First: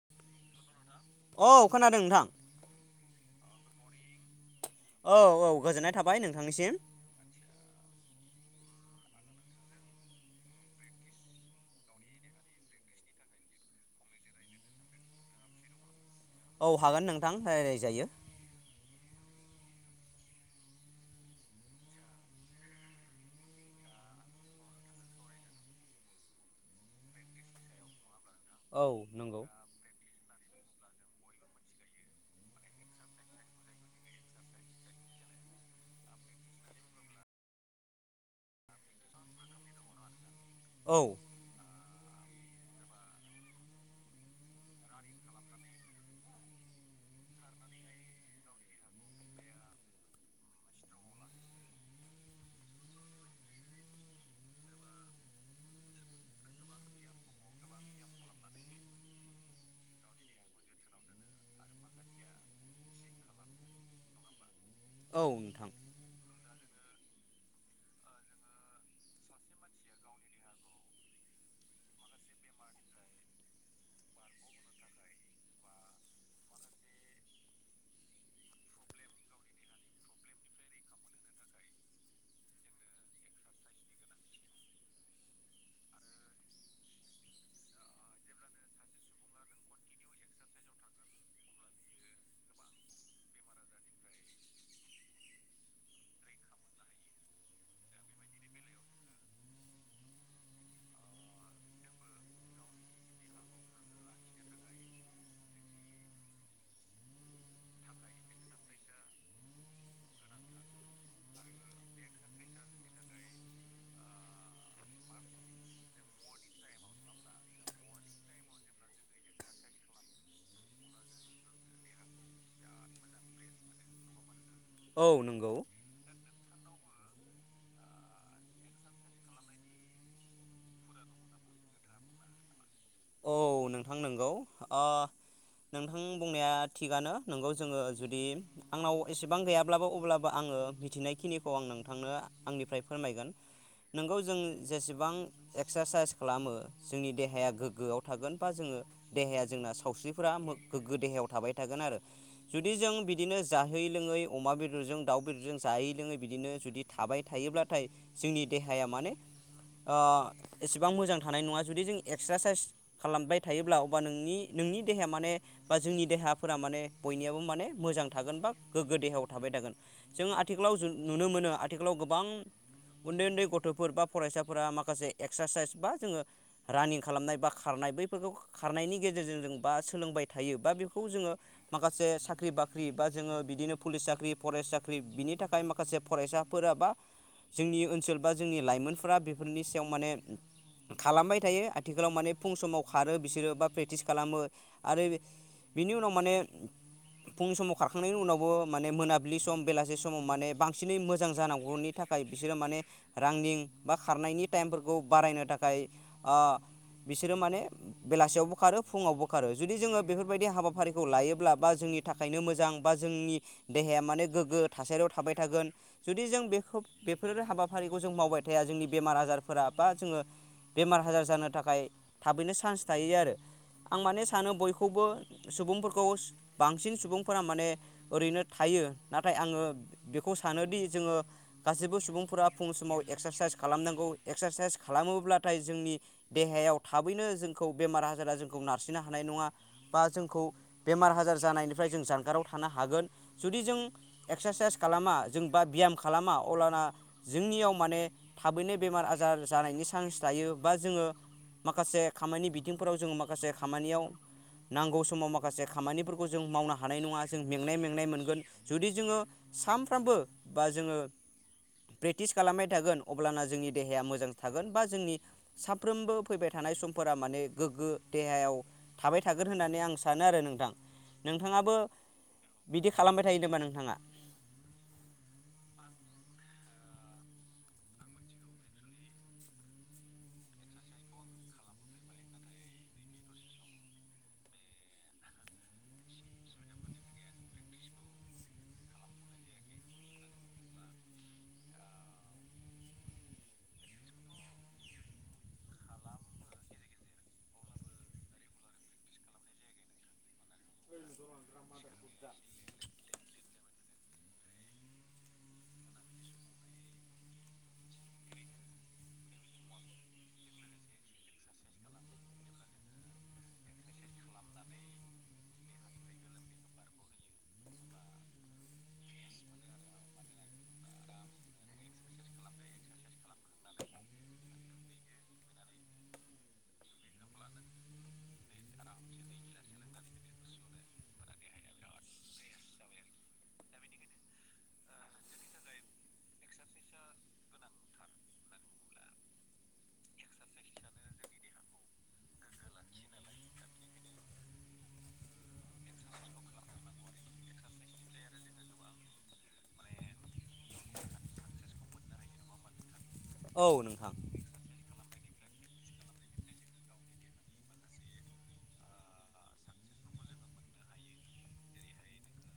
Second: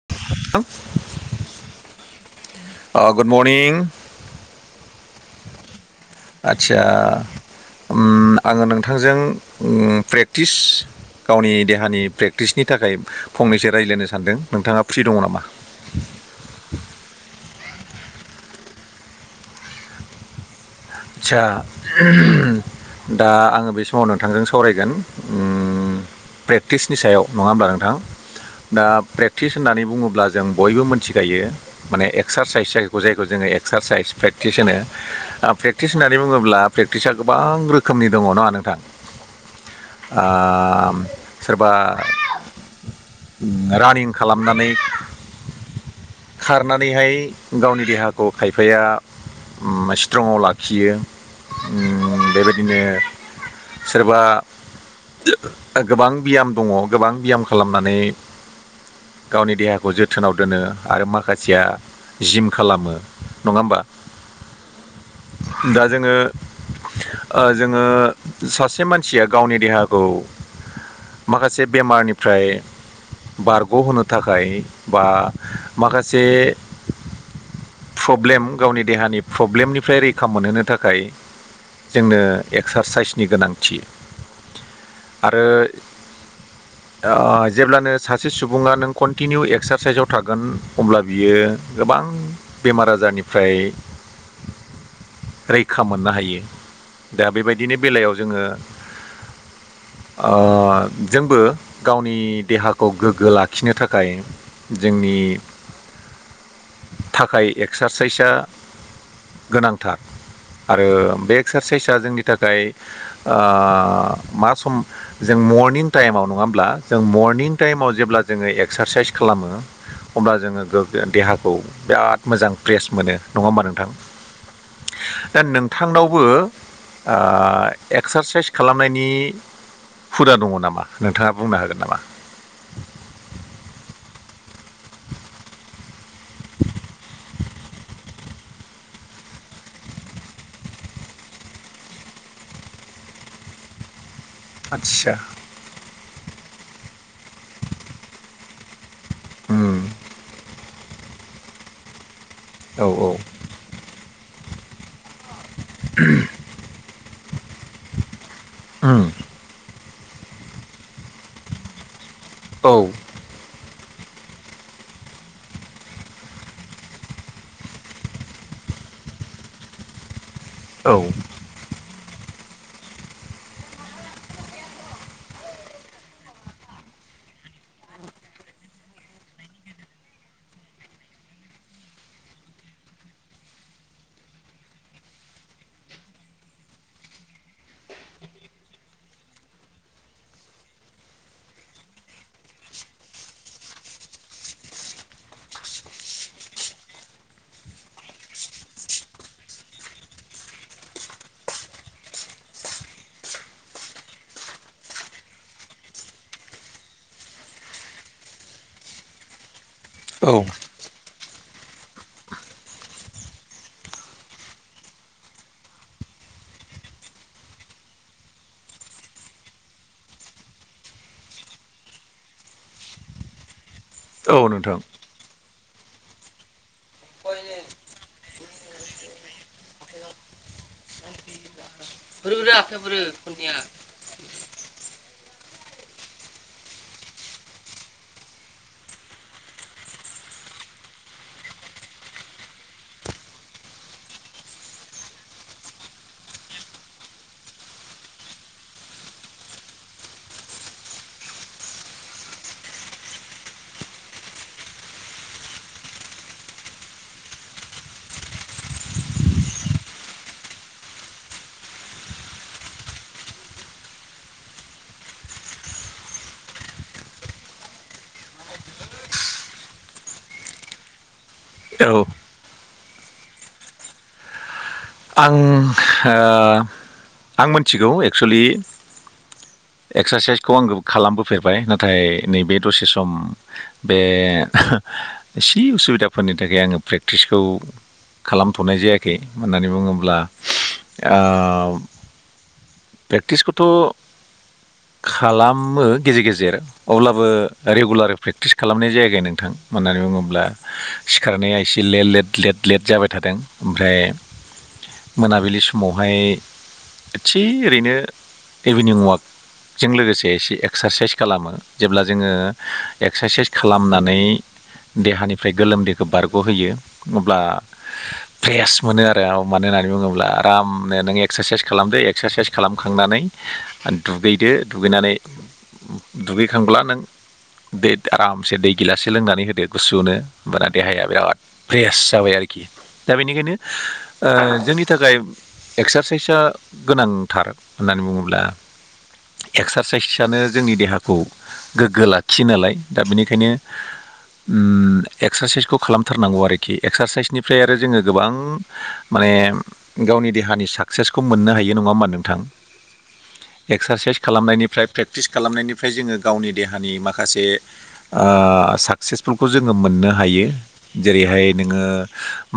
[unintelligible] औ खोनादों नोंथां। अ गुड मरनिं औ औ गोजोननाय था आतसा ओम आङो नोंथांजों ओ प्रेक्टिस गावनि देहानि प्रेक्टिसनि थाखाय फंनैसो रायज्लायनो सानदों नोंथाङा फ्रि दङ नामा? औ हागोन नोंथां रायलायजायो। आतसा [unintelligible] दा आङो बे समाव नोंथांजों सावरायगोन ओम प्रेक्टिसनि सायाव नङा होमब्ला नोंथां दा औ नंगौ प्रेक्टिस होननानै बुङोब्ला जों बयबो मोनथिखायो माने एक्सारसाइस जाय जायखौ जोङो एक्सारसाइस प्रेकटिस होनोे। ओ प्रेक टिस होननानै बुङोब्ला प्रेकटिसा गोबां रोखोमनि दङ नङा नोंथां ओ औ सोरबा [unintelligible] रानिं खालामनानै खारनानैहाय गावनि देहाखौ खायफाया ओम स्ट्रंआव ला खियो ओम बेबायदिनो सोरबा [unintelligible] गोबां बियाम दङ गोबां बियाम खालामनानै गावनि देहाखौ जोथोनाव दोनो आरो माखासेया जिम खालामो नङा होमबा औ नोंथां दा जोङो ओ जोङो सासे मानसिया गावनि देहाखौ माखासे बेमारनिफ्राय बारग'होनो थाखाय बा माखासे प्रब्लेम गावनि देहानि प्रब्लेमनिफ्राय रै खा मोनहोनो थाखाय जोंनो एक्सारसाइसनि गोनांथि आरो ओ जेब्लानो सासे सुबुङा नों कन्टिनिउ एक्सारसाइसाव थागोन अब्ला बियो गोबां आं बेमार आजारनिफ्राय रैखा मोननो हायो दा बेबायदिनि बेलायाव जोङो [inaudible] ओ जोंबो गावनि देहाखौ गोग्गो लाखिनो थाखाय जोंनि थाखाय एक्सारसाइसआ गोनां थार आरो बे एक्सारसाइसआ जोंनि थाखाय ओ मा सम जों मर्निं टाइमाव नङाब्ला जों मरनिं टाइमाव जेब्ला जोङो एक्सारसाइस खालामो अब्ला जोङो गोग्गो देहाखौ बिराद मोजां फ्रेस मोनो नङा होमबा नोंथां? औ दा नंगौ नोंथांनावबो ओ एक्सारसाइस खालामनायनि हुदा दङ नामा नोंथाङा बुंनो हागोन नामा? औ नोंथां नंगौ [unintelligible] नोंथां बुंनाया थिगानो। नोंगौ जोङो जुदि आंनाव एसेबां गैयाब्लाबो अब्लाबो आङो ओ मिथिनाय खिनिखौ आं नोंथांनो आंनिफ्राय फोरमायगोन। नोंगौ जों जेसेबां आदसा एक्सारसाइस खालामो जोंनि देहाया गोग्गोआव थागोन बा जोङो देहाया जोंना उम सावस्रिफोरा गोग्गो देहायाव थाबाय थागोन आरो जुदि औ जों औ बिदिनो जाहै लोङै अमा बेदरजों दाउ फोरजों जायै लोङै बिदिनो जुदि थाबाय थायोब्लाथाय जोंनि देहाया उम माने ओ एसेबां मोजां थानाय नङा। जुदि जों एक्सारसाइस औ खालामबाय थायोब्ला बा नोंनि नोंनि देहाया माने बा जोंनि देहाफोरा माने बयनियाबो माने मोजां थागोन बा गोग्गो देहायाव थाबाय थागोन। जों आथिखालाव जु औ नुनो मोनो आथिखालाव गोबां उन्दै उन्दै गथ'फोर बा फरायसाफोरा माखासे एक्सारसाइस बा जोङो रानिं खालामनाय बा खारनाय बैफोरखौ खारनायनि गेजेरजों जों बा सोलोंबाय थायो बा बेखौ जोङो माखासे साख्रि-बाख्रि बा जोङो बिदिनो पुलिस साख्रि फरेस्ट- साख्रि बिनि थाखाय माखासे फरायसाफोरा बा जोंनि ओनसोल बा जोंनि लाइमोनफोरा बेफोरनि सायाव माने खालामबाय थायो आथिखालाव माने फुं समाव खारो बिसोरो बा प्रेक्टिस खालामो। आरो बिनि उनाव माने फुं समाव खारखांनायनि उनावबो माने मोनाबिलि सम बेलासि समाव माने बांसिनै मोजां जानांगौनि थाखाय थाखाय बिसोरो माने रांनिं बा खारनायनि टाइमफोरखौ बारायनो थाखाय बिसोरो माने बेलासियावबो खारो फुङावबो खारो। जुदि जोङो औ बेफोरबायदि हाबाफारिखौ लायो- लाब्बा जोंनि थाखायनो मोजां बा जोंनि देहाया माने गोग्गो थासारियाव थाबाय थागोन। जुदि जों जों बेखौ बेफोर हाबाफारिखौ जों मावबाय थाया जोंनि बेमार आजारफोरा बा जोङो बेमार आजार जानो थाखाय थाबैनो चान्स थायो आरो। आं माने औ सानो नोंथां बयखौबो सुबुंफोरखौ बांसिन सुबुंफोरा माने ओरैनो थायो नाथाय आङो बेखौ सानोदि जोङो गासैबो सुबुंफोरा फुं समाव एक्सारसाइस खालामनांगौ एक्सारसाइस खालामोब्ला नाथाय जोंनि देहायाव थाबैनो जोंखौ बेमार आजारा जों- नारसिनो हानाय नङा बा जोंखौ बेमार आजार जानायनिफ्राय जों जानगाराव थानो हागोन। जु- जुदि जों एक्सारसाइस खालामा जों बा बियाम खालामा अब्लाना जोंनियाव माने था- थाबैनो बेमार आजार जानायनि चान्स थायो बा जोङो माखासे खामानि बिथिंफोराव जोङो म- माखासे खामानियाव नांगौ समाव माखासे खामानिफोरखौ जों मावनो हानाय नङा जों मेंनाय मेंनाय मोनगोन। जुदि जोङो सानफ्रामबो बा जोङो प्रेक्टिस खालामबाय थागोन अब्लाना जोंनि देहाया मोजां थागोन बा जोंनि साफ्रोमबो फैबाय था- थानाय समफोरा माने गोग्गो देहायाव थाबाय थागोन होननानै आं सानो आरो नोंथां। नोंथाङाबो औ आं ओ बिदि खालामबाय थायो नामा नोंथाङा? आं ओ आं मिथिगौ एक्सुुलि एक्सारसाइसखौ आङो खालामबोफेरबाय। नाथाय नैबे दसे सम बे एसे उसुबिदाफोरनि थाखाय आङो प्रेक्टिसखौ खालामथ'नाय जायाखै। होननानै बुङोब्ला ओ प्रेकटिसखौथ' खालामो गेजेर गेजेर अब्लाबो रेगुलार प्रेक्टिस खालामनाय जायाखै नोंथां। मानो होननानै बुङोब्ला सिखारनाया एसे ले ले लेट लेट जाबाय थादों। ओमफ्राय मोनाबिलि समावहाय थि ओरैनो इभिनिं वाक जों लोगोसे एसे एक्सारसाइस खालामो। जेब्ला जोङो एक्सारसाइस खालामनानै देहानिफ्राय गोलोमदैखौ बारग'होयो अब्ला फ्रेस मोनो आरो मानो होननानै बुङोब्ला आरामनो नों एक्सारसाइस खालामदो एक्सारसाइस खालामखांनानै दुगैदो दुगैनानै दुगैखांब्ला नों दै आरामसे दै गिलासे लोंनानै होदो गुसुनो होमबाना देहाया बिराद फ्रेस जाबाय आरोखि। दा बेनिखायनो ओ जोंनि थाखाय एक्सारसाइसआ गोनांथार होननानै बुङोब्ला एक्सारसाइसआनो जोंनि देहाखौ गोग्गो लाखियो नालाय दा बेनिखायनो ओम एक्सारसाइसखौ खालामथारनांगौ आरोखि एक्सारसाइसनिफ्राय आरो जोङो गोबां मा ने गावनि देहानि साक्सेसखौ मोननो हायो। बेयो नङा होमबा नोंथां औ नोंथां एक्सारसाइस खालामनायनिफ्राय प्रेक्टिस खालामनायनिफ्राय जोङो गावनि देहानि माखासे ओ साक्सेसफुलखौ जोङो मोननो हायो जेरैहाय नोङो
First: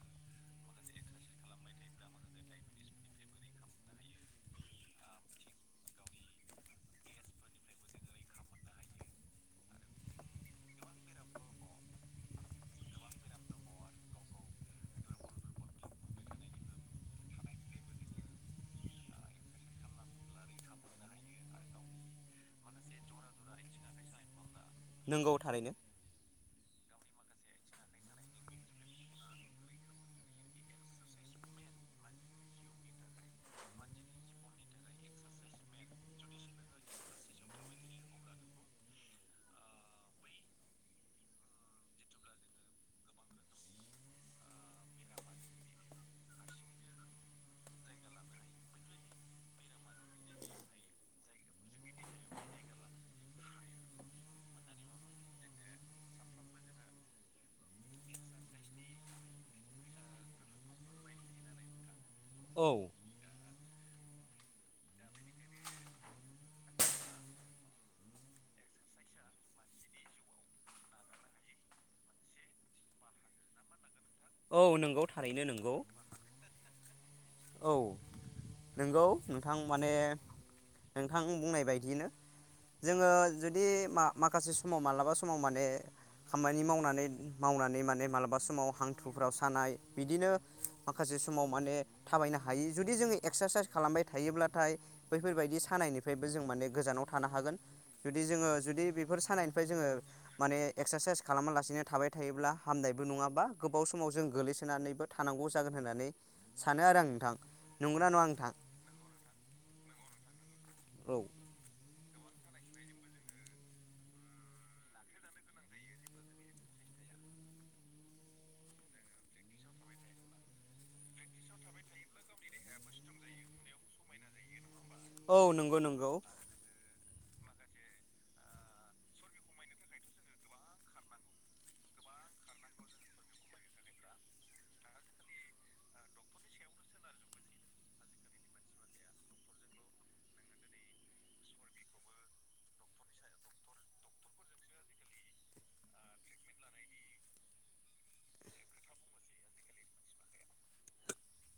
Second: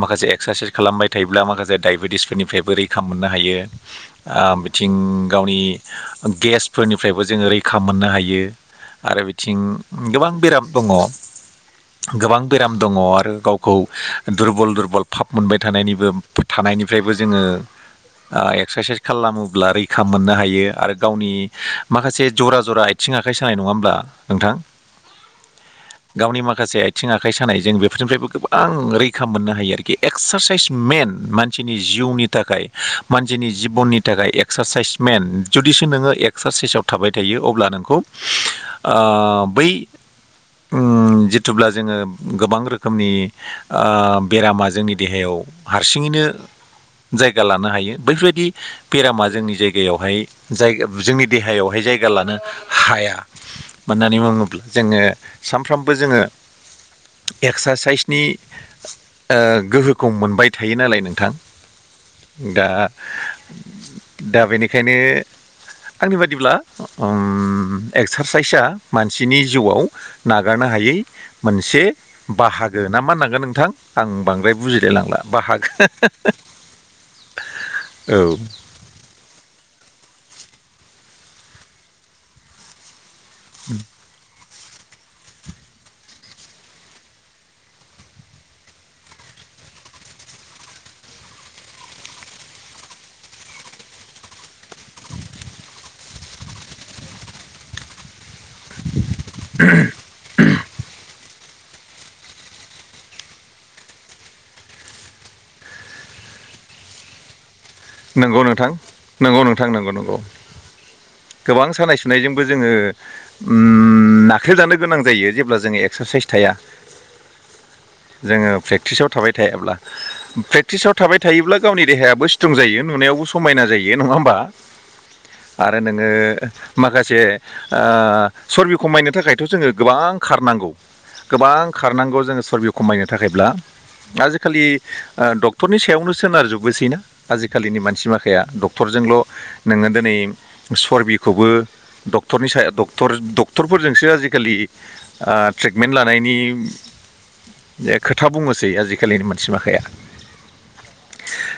माखासे एक्सारसाइस खालामबाय थायोब्ला माखासे दायबेटिसफोर निफ्रायबो रैखा मोननो हायो। ओ बिथिं गावनि गेसफोरनिफ्रायबो जोङो रैखा मोननो हायो। आरो बिथिं गोबां बेराम दङ। गोबां बेराम दङ आरो गावखौ दुरबल दुरबल फाब मोनबाय थानायनिबो थाब नायनिफ्रायबो जोङो ओ एक्सारसाइस खालामोब्ला रैखा मोननो हायो आरो गावनि माखासे जरा जरा आथिं आखाइ सानाय नङा नङा होमब्ला नोंथां? नंगौ थारैनो। गावनि माखासे आथिं आखाइ सानाय जों बेफोरनिफ्रायबो गोबां रैखा मोननो हायो आरोखि एक्सारसाइस मेन मानसि नि जिउनि थाखाय। जोंनि जिबननि थाखाय एक्सारसाइस मेन जुदिसो नोङो एक्सारसाइसआव थाबाय थायो अब्ला नोंखौ ओ बै उम जिथुबब्ला जोङो गोबां रोखोमनि ओ बेरामा जोंनि देहायाव हारसिङैनो जायगा लानो हायो बैफोरबायदि बेरामा जोंनि जायगायावहाय जाया जोंनि देहायावहाय जायगा लानो ह हाया मानो होननानै बुङोब्ला जोङो सानफ्रामबो जोङो एक्सारसाइसनि ओ गोहोखौ मोनबाय थायो नालाय नोंथां। दा औ दा बेनिखायनो आंनि बादिब्ला ओम एक्सारसाइसआ मानसिनि जिउआव नागारनो हायै मोनसे बाहागो। ना मानांगोन नोंथां आं बांद्राय औ नोंगौ बुजिलायलांला थारैनो नोंगौ बाहागो। औ नंगौ नोंथां माने नोंथां बुंनाय बायदियैनो जोङो जुदि मा माखासे समाव माब्लाबा समाव माने खामानि मावनानै मावनानै माने मालाबा समाव हांथुफ्राव सानाय बिदिनो माखासे बे समाव माने थाबायनो हायि जुदि जोङो एक्सारसाइस खालामबाय थायोब्लाथाय बैफोरबायदि सानायनिफ्रायबो जों माने गोजानाव थानो हागोन जुदि जोंओ जुदि बेफोर सानायनिफ्राय जोंओ माने एक्सारसाइस खालामालासिनो थाबाय थायोब्ला हामनायबो नङाबा गोबाव समाव जों गोग्लैसोनानैबो थानांगौ जागोन होननानै सानो आरो आं नोंथां। नंगौना नङा नंगौ नोंथां नंगौ नोंथां नंगौ नंगौ। औ गोबां सानाय सु सुनायजोंबो जोङो उम नाख्रेबजानो गोनां जायो जेब्ला जोङो एक्सारसाइस थाया। [inaudible] जोङो प्रेक्टिसाव थाबाय थायाब्ला प्रेक्टिसाव थाबाय थायोब्ला गावनि देहायाबो स्ट्रं जायो। नुनायावबो समायना जायो नंआ होमबा औ आरो नंगौ नोंओ नंगौ माखासे जे ओ सरबि खमायनो थाखायथ' जोङो गोबां खारनांगौ। गोबां खारनांगौ जोङो सरबि खमायनो थाखायब्ला। आजिखालि ओ डक्टरनि सायावनो सोनार जुबोसैना आजि आथि खालिनि मानसि माखाया डक्टरजोंल' नोङो दिनै सबिखौबो डक्टरनि ड डक्टरफोरजोंसो आजिखालि ट्रिटमेन्ट लानायनि जे खोथा बुङनोसै आजिखालिनि मोनसि माखाया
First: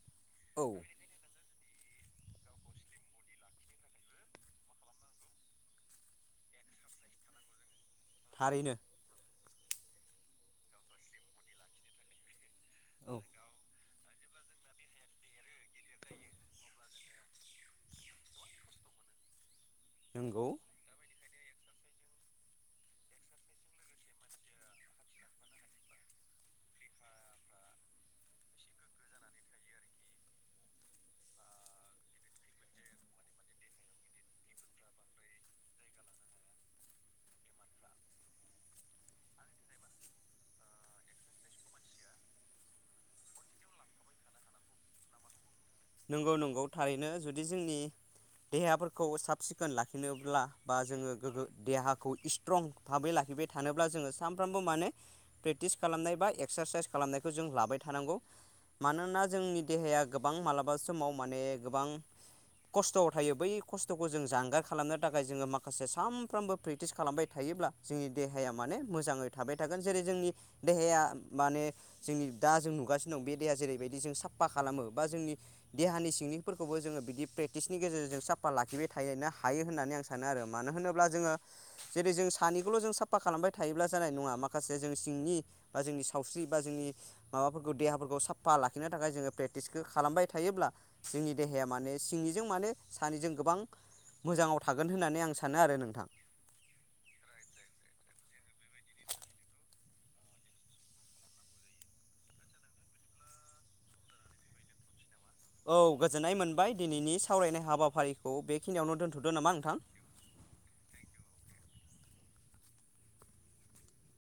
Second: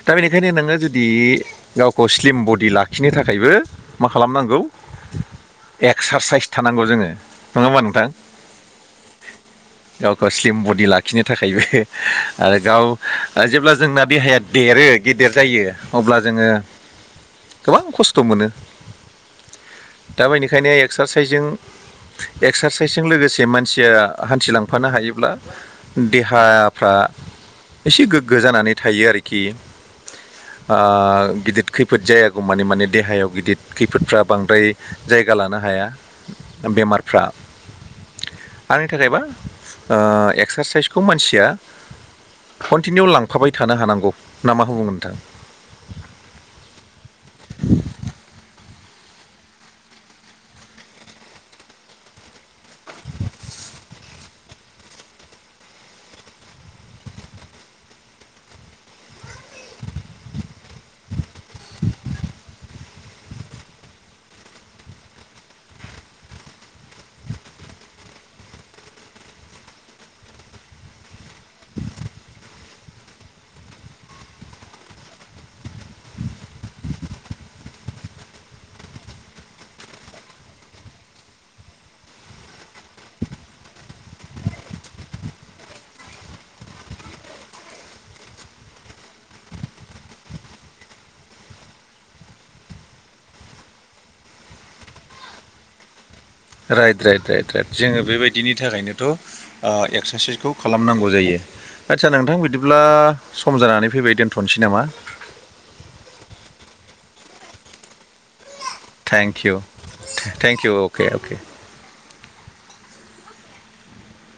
दा औ बेखायनोो गावखौ स्लिम बडि लाखिनो थाखायबो मा खालामनांगौ एक्सारसाइस थानांगौ जोङो नङा मोनगोन थारैनो गाव गाव स्लिम बडि लाखिनो थाखायबो आरो गाव औ जेब्ला जोंना देहाया देरो गेदेर जायो अब्ला जोङो गोबां खस्थ' मोनो दा नंगौ बेनिखायनो एक्सारसाइसजों एक्सारसाइसजों लोगोसे मानसिया हान्थिलांफानो हायोब्ला देहाफ्रा से गोगो जानानै थायो आरोखि गिदिर खैफोद जायागौ माने माने देहायाव गिदिर खैफोदफ्रा बांद्राय जायगा लानो हायो बेमारफ्रा आंनि थाखायबा एक्सारसाइसखौ मानसिया कन्टिनिउ लांफाबाय थानो हानांगौ नामा होनो नोंथां नंगौ नंगौ थारैनो जुदि जोंनि देहाफोरखौ साब सिखोन लाखिनोब्ला बा जोङो गोगो देहाखौ स्ट्रं भाबै लाखि थिबाय थानोब्ला जोङो सानफ्रामबो माने प्रेक्टिस खालामनाय बा एक्सारसाइस खालामनायखौ जों लाबाय थानांगौ मानोना जोंनि देहाया गोबां मालाबा समाव माने गोबां खस्थ'आव थायो बै खस्थ'खौ जों जानगार खालामनो थाखाय जोङो माखासे सानफ्रोमबो प्रेक्टिस खालामबाय थायो थायोब्ला जोंनि देहाया माने मोजाङै थाबाय थागोन जेरै जोंनि देहाया माने जोंनि दा जों नुगासिनो दं बे देहा जेरैबायदि जों साफा खालामो बा जोंनि देहानि सिंनिफोरखौबो जोङो बिदि प्रेक्टिसनि गेजेरजों साफा लाखिबाय थायोा हायो होननानै आं सानो आरो मानो मानो होनोब्ला जोङो जेरै जों सानैखौल' जों साफा खालामबाय थायोब्ला जानाय नङा माखासे जों सिंनि बा जोंनि सावस्रि बा जोंनि माबाफोरखौ देहाफोरखौ साफा लाखिनो थाखाय जोङो प्रेक्टिसखौ खालामबाय थायोब्ला जोंनि देहाया माने सिंनिजों माने सानैजों गोबां मोजाङाव थागोन होननानै आं सानो आरो नोंथां राइट राइट राइट राइट जोङो बेबायदिनि थाखायनोथ' एक्सारसाइसखौ खालामनांगौ जायो आदसा नोंथां बिदिब्ला सम जानानै फैबाय दोन्थ'नोसै नामा औ गोजोननाय मोनबाय दिनैनि सावरायनाय हाबाफारिखौ बे thank you thank you okay okay